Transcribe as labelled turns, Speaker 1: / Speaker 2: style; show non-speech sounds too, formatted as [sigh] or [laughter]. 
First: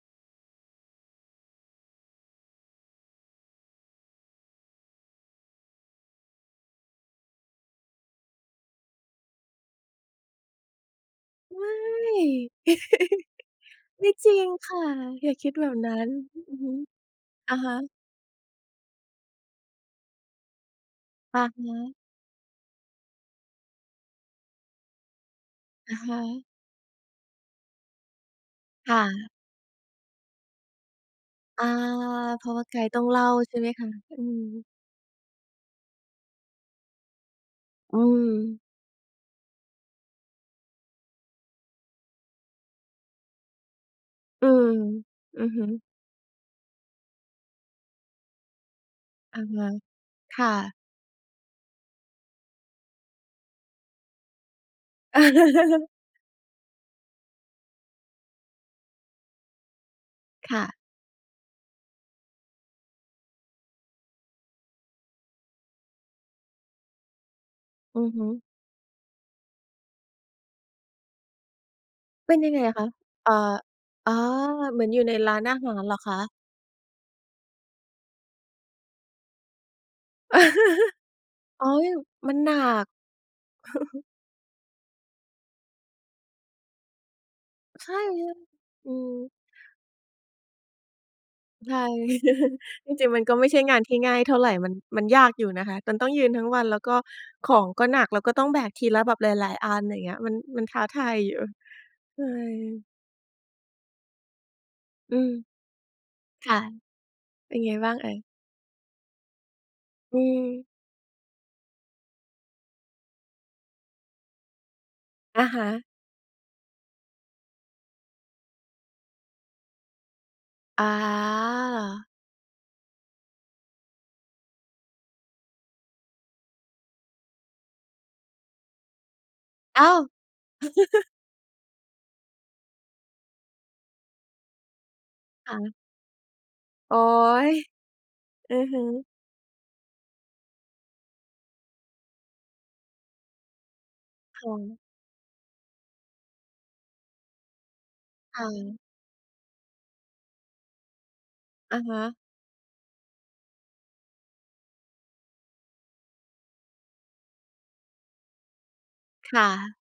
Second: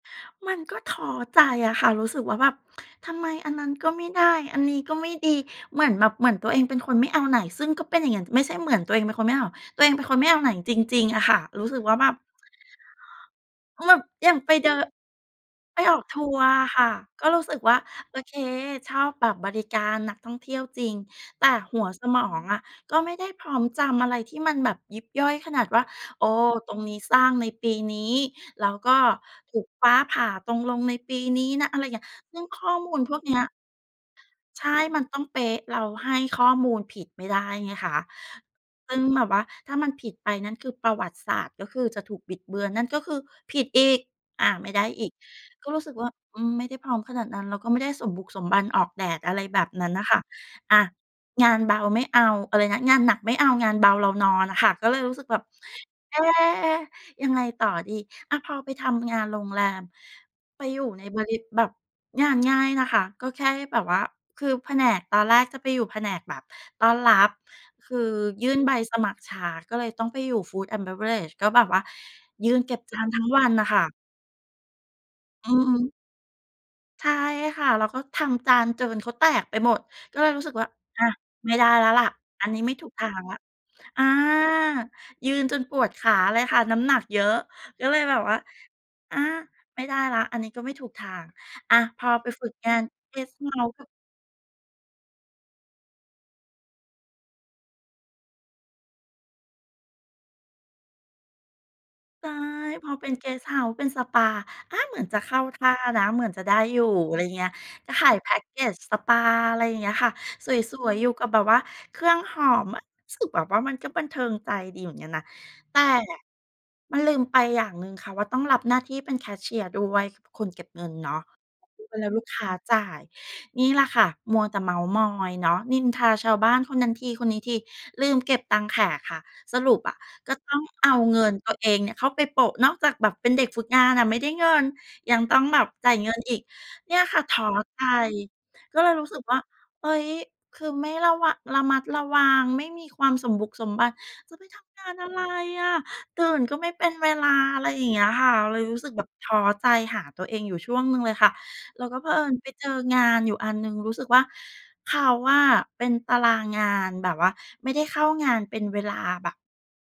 Speaker 1: มันก็ท้อใจอะค่ะ รู้สึกว่าแบบ ทำไมอันนั้นก็ไม่ได้ อันนี้ก็ไม่ดี เหมือนแบบ เหมือนตัวเองเป็นคนไม่เอาไหน ซึ่งก็เป็นอย่างงั้น ไม่ใช่เหมือนตัวเองเป็นคนไม่เอา ตัวเองเป็นคนไม่เอาไหนจริง ๆ อะค่ะ
Speaker 2: ไ
Speaker 1: ร
Speaker 2: ม
Speaker 1: ู้
Speaker 2: ่
Speaker 1: สึกว่า แบบ
Speaker 2: [chuckles]
Speaker 1: แบบ
Speaker 2: ไม่
Speaker 1: อ
Speaker 2: จ
Speaker 1: ย่
Speaker 2: ร
Speaker 1: าง
Speaker 2: ิง
Speaker 1: ไปเด
Speaker 2: ค
Speaker 1: ิ
Speaker 2: ่
Speaker 1: น
Speaker 2: ะ อย่าคิดแบบ
Speaker 1: ไป
Speaker 2: นั
Speaker 1: ออ
Speaker 2: ้
Speaker 1: ก
Speaker 2: น
Speaker 1: ทั
Speaker 2: ฮ
Speaker 1: ว
Speaker 2: ึ
Speaker 1: ร์
Speaker 2: อือ
Speaker 1: อ
Speaker 2: ฮ
Speaker 1: ะ
Speaker 2: ึ
Speaker 1: ค่ะ ก็รู้
Speaker 2: อ
Speaker 1: สึ
Speaker 2: ะ
Speaker 1: ก
Speaker 2: ฮ
Speaker 1: ว่า
Speaker 2: ะ
Speaker 1: โอเค ชอบแบบบริการนักท่องเที่ยวจริง
Speaker 2: อ
Speaker 1: แ
Speaker 2: ะ
Speaker 1: ต่
Speaker 2: ฮ
Speaker 1: หัว
Speaker 2: ะ
Speaker 1: สมองอะก็ไม่ได้พร้อมจำอะไรที่มันแบบยิบย่อยขนาดว่า
Speaker 2: อะฮ
Speaker 1: โอ้
Speaker 2: ะ
Speaker 1: ตรงนี้สร้างในปีนี้ แล้วก
Speaker 2: ค
Speaker 1: ็
Speaker 2: ่ะ
Speaker 1: ถูกฟ้าผ่าตรง ลงในปีนี้
Speaker 2: อ
Speaker 1: น
Speaker 2: า
Speaker 1: ะ อะไรเงี้ย เรื
Speaker 2: เ
Speaker 1: ่อ
Speaker 2: พ
Speaker 1: ง
Speaker 2: ราะ
Speaker 1: ข
Speaker 2: ว่า
Speaker 1: ้อ
Speaker 2: ไกด
Speaker 1: ม
Speaker 2: ์
Speaker 1: ู
Speaker 2: ต
Speaker 1: ล
Speaker 2: ้อง
Speaker 1: พ
Speaker 2: เ
Speaker 1: ว
Speaker 2: ล
Speaker 1: ก
Speaker 2: ่า
Speaker 1: เนี้ย
Speaker 2: ใช่ไหมคะ? อื
Speaker 1: ใ
Speaker 2: ม
Speaker 1: ช่ มันต้องเป๊ะ เราให้ข้อมูลผิดไม่ได้ไงค
Speaker 2: อ
Speaker 1: ะ
Speaker 2: ืม
Speaker 1: ซึ่งแบบว่าถ้ามันผิดไป นั่นคือประวัติศาสตร์ก็คือจะถูกบิดเบือน นั่นก็คือ ผิดอีก อ
Speaker 2: อื
Speaker 1: ะ ไ
Speaker 2: ม
Speaker 1: ม่ได้อีก
Speaker 2: อือฮ
Speaker 1: ก็รู
Speaker 2: ึ
Speaker 1: ้สึกว่า อืม ไม่ได้พร้อมขนาดนั้น แล้วก็ไม่ได้สมบุกสมบัน ออกแดดอะ
Speaker 2: อ
Speaker 1: ไร
Speaker 2: ะ
Speaker 1: แ
Speaker 2: ฮ
Speaker 1: บ
Speaker 2: ะ
Speaker 1: บนั้นน่ะค่ะ
Speaker 2: ค่ะ
Speaker 1: อะ งานเบาไม่เอา อะไรนะ งานหนักไม่เอา งานเบาเรานอนน่ะค่ะ ก็เลยรู้สึกแบบ
Speaker 2: [chuckles]
Speaker 1: "เอ๊ ยังไงต่อดี" อะ พอไปทำงานโรงแรม
Speaker 2: ค่
Speaker 1: ไป
Speaker 2: ะ
Speaker 1: อยู่ในบริ แบบงานง่ายนะคะ ก็แค่ให้แบบว่า คือแผนก ตอนแรกจะไปอยู่แผนกแบบต้อนรับ คื
Speaker 2: อื
Speaker 1: อ
Speaker 2: อฮึ
Speaker 1: ยื่นใบสมัครช้าก็เลยต้องไปอยู่ Food and Beverage ก็แบบว่า
Speaker 2: เป็น
Speaker 1: ย
Speaker 2: ยั
Speaker 1: ื
Speaker 2: งไ
Speaker 1: น
Speaker 2: ง
Speaker 1: เก
Speaker 2: อ
Speaker 1: ็
Speaker 2: ะ
Speaker 1: บ
Speaker 2: คะ?
Speaker 1: จานทั้
Speaker 2: อ
Speaker 1: ง
Speaker 2: ่า
Speaker 1: วันน่ะค่ะ
Speaker 2: อ๋อ เหมือนอยู่ในร้าน
Speaker 1: อื
Speaker 2: อา
Speaker 1: อ
Speaker 2: ห
Speaker 1: ฮ
Speaker 2: ารเห
Speaker 1: ึ
Speaker 2: รอคะ?
Speaker 1: ใช่ค่ะ เราก็ทำจานเจินเขาแตกไปหมด ก็เลยรู้สึกว่า
Speaker 2: [chuckles]
Speaker 1: "อะ ไม่ไ
Speaker 2: อ
Speaker 1: ด
Speaker 2: ๋
Speaker 1: ้
Speaker 2: อ
Speaker 1: แล้
Speaker 2: อย
Speaker 1: ว
Speaker 2: ู
Speaker 1: แ
Speaker 2: ่
Speaker 1: หละ
Speaker 2: มัน
Speaker 1: อั
Speaker 2: ห
Speaker 1: น
Speaker 2: นั
Speaker 1: นี้ไม่ถู
Speaker 2: ก
Speaker 1: กทางแล้ว" อา
Speaker 2: [chuckles]
Speaker 1: ยืนจนปวดขาเลยค่ะ น้ำหนักเยอะ ก็
Speaker 2: ใช
Speaker 1: เ
Speaker 2: ่
Speaker 1: ลยแบ
Speaker 2: เล
Speaker 1: บว
Speaker 2: ย
Speaker 1: ่า
Speaker 2: อื
Speaker 1: "อ๊ะ
Speaker 2: ม
Speaker 1: ไม่ได้แล้ว อันนี้ก็ไม่ถูกทาง"
Speaker 2: ใช
Speaker 1: อะ
Speaker 2: ่
Speaker 1: พอไปฝึก
Speaker 2: [chuckles]
Speaker 1: งาน
Speaker 2: จริง
Speaker 1: เก
Speaker 2: ๆ มัน
Speaker 1: ส
Speaker 2: ก็
Speaker 1: ต์
Speaker 2: ไ
Speaker 1: เ
Speaker 2: ม่
Speaker 1: ฮ
Speaker 2: ใช่
Speaker 1: าส
Speaker 2: ง
Speaker 1: ์
Speaker 2: า
Speaker 1: ก
Speaker 2: น
Speaker 1: ็
Speaker 2: ที่ง่ายเท่าไร มัน มันยากอยู่นะคะ ตน ต้องยืนทั้งวัน แล้วก็ของก็หนัก แล้วก็ต้องแบกทีละแบบหลาย ๆ อัน อย่างเงี้ย มัน มันท้าทายอยู่ เหนื
Speaker 1: ใช
Speaker 2: ่
Speaker 1: ่
Speaker 2: อยอยู่
Speaker 1: พอเป็นเกสต์เฮาส์ เป็นสปา อ๊ะ เหมือน
Speaker 2: อ
Speaker 1: จ
Speaker 2: ื
Speaker 1: ะเข
Speaker 2: ม
Speaker 1: ้าท่านะ เหมือนจะ
Speaker 2: ค
Speaker 1: ได้
Speaker 2: ่ะ
Speaker 1: อยู่ อะไรเงี้
Speaker 2: เ
Speaker 1: ย
Speaker 2: ป็นไงบ
Speaker 1: ก
Speaker 2: ้
Speaker 1: ็
Speaker 2: างเ
Speaker 1: ข
Speaker 2: อ่
Speaker 1: าย
Speaker 2: ย?
Speaker 1: แพ็กเกจสปา อะไรอย่างเงี้ยค่ะ
Speaker 2: อื
Speaker 1: ส
Speaker 2: ม
Speaker 1: วย ๆ อยู่กับแบบว่าเครื่องหอม อะ รู้สึกแบบว่ามันก็บันเทิงใจดีเหมือนกันนะ
Speaker 2: อะฮ
Speaker 1: แต่
Speaker 2: ะ
Speaker 1: มันลืมไปอย่างหนึ่งค่ะว่า ต้องรับหน้าที่เป็นแคชเชียร์ด้วย คือเป็นคนเก็บเง
Speaker 2: อ
Speaker 1: ินเนาะเว
Speaker 2: า
Speaker 1: ลาลูกค้าจ่าย นี่แหละค่ะมัวแต่เม้าท์มอยเนาะ นินทาชาวบ้านคนนั้นที คนนี้ที ลืมเก็บตังค์แขกค่ะ สรุป
Speaker 2: อ้
Speaker 1: อ
Speaker 2: า
Speaker 1: ะ
Speaker 2: ว!
Speaker 1: ก็ต้องเอา
Speaker 2: [chuckles]
Speaker 1: เงินตัวเองเนี่ยเข้าไปโปะ นอกจากแบบเป็นเด็กฝึกงานน่ะไม่ได้เงิน ยังต้อง
Speaker 2: ค่
Speaker 1: แบบ
Speaker 2: ะ
Speaker 1: จ่ายเงินอีก เน
Speaker 2: โ
Speaker 1: ี
Speaker 2: อ๊
Speaker 1: ่ยค่ะ ท้อ
Speaker 2: ย
Speaker 1: ใจ
Speaker 2: อือฮ
Speaker 1: ก็เลยร
Speaker 2: ึ
Speaker 1: ู้สึกว่า เฮ้ย คือไม่ระวะ ระมัดระวัง ไม่มีความสมบุกสมบัน จะไ
Speaker 2: ค
Speaker 1: ป
Speaker 2: ่
Speaker 1: ทำ
Speaker 2: ะ
Speaker 1: งานอะไรอะ ตื่นก็ไม่เป็นเวลา อะไรอย่างเงี้ยค่ะ
Speaker 2: ค
Speaker 1: เร
Speaker 2: ่
Speaker 1: าเลย
Speaker 2: ะ
Speaker 1: รู้สึกแบบท้อใจ หาตัวเองอยู่ช่วงหนึ่งเลยค่ะ
Speaker 2: อะ
Speaker 1: แล้ว
Speaker 2: ฮ
Speaker 1: ก็เผ
Speaker 2: ะ
Speaker 1: อิญไปเจองานอยู่อันหนึ่ง รู้สึกว่า เขาอะเป็นตารางงาน แบบว่าไม่ได้เข้างานเป็นเวลาแบ
Speaker 2: ค
Speaker 1: บ
Speaker 2: ่ะ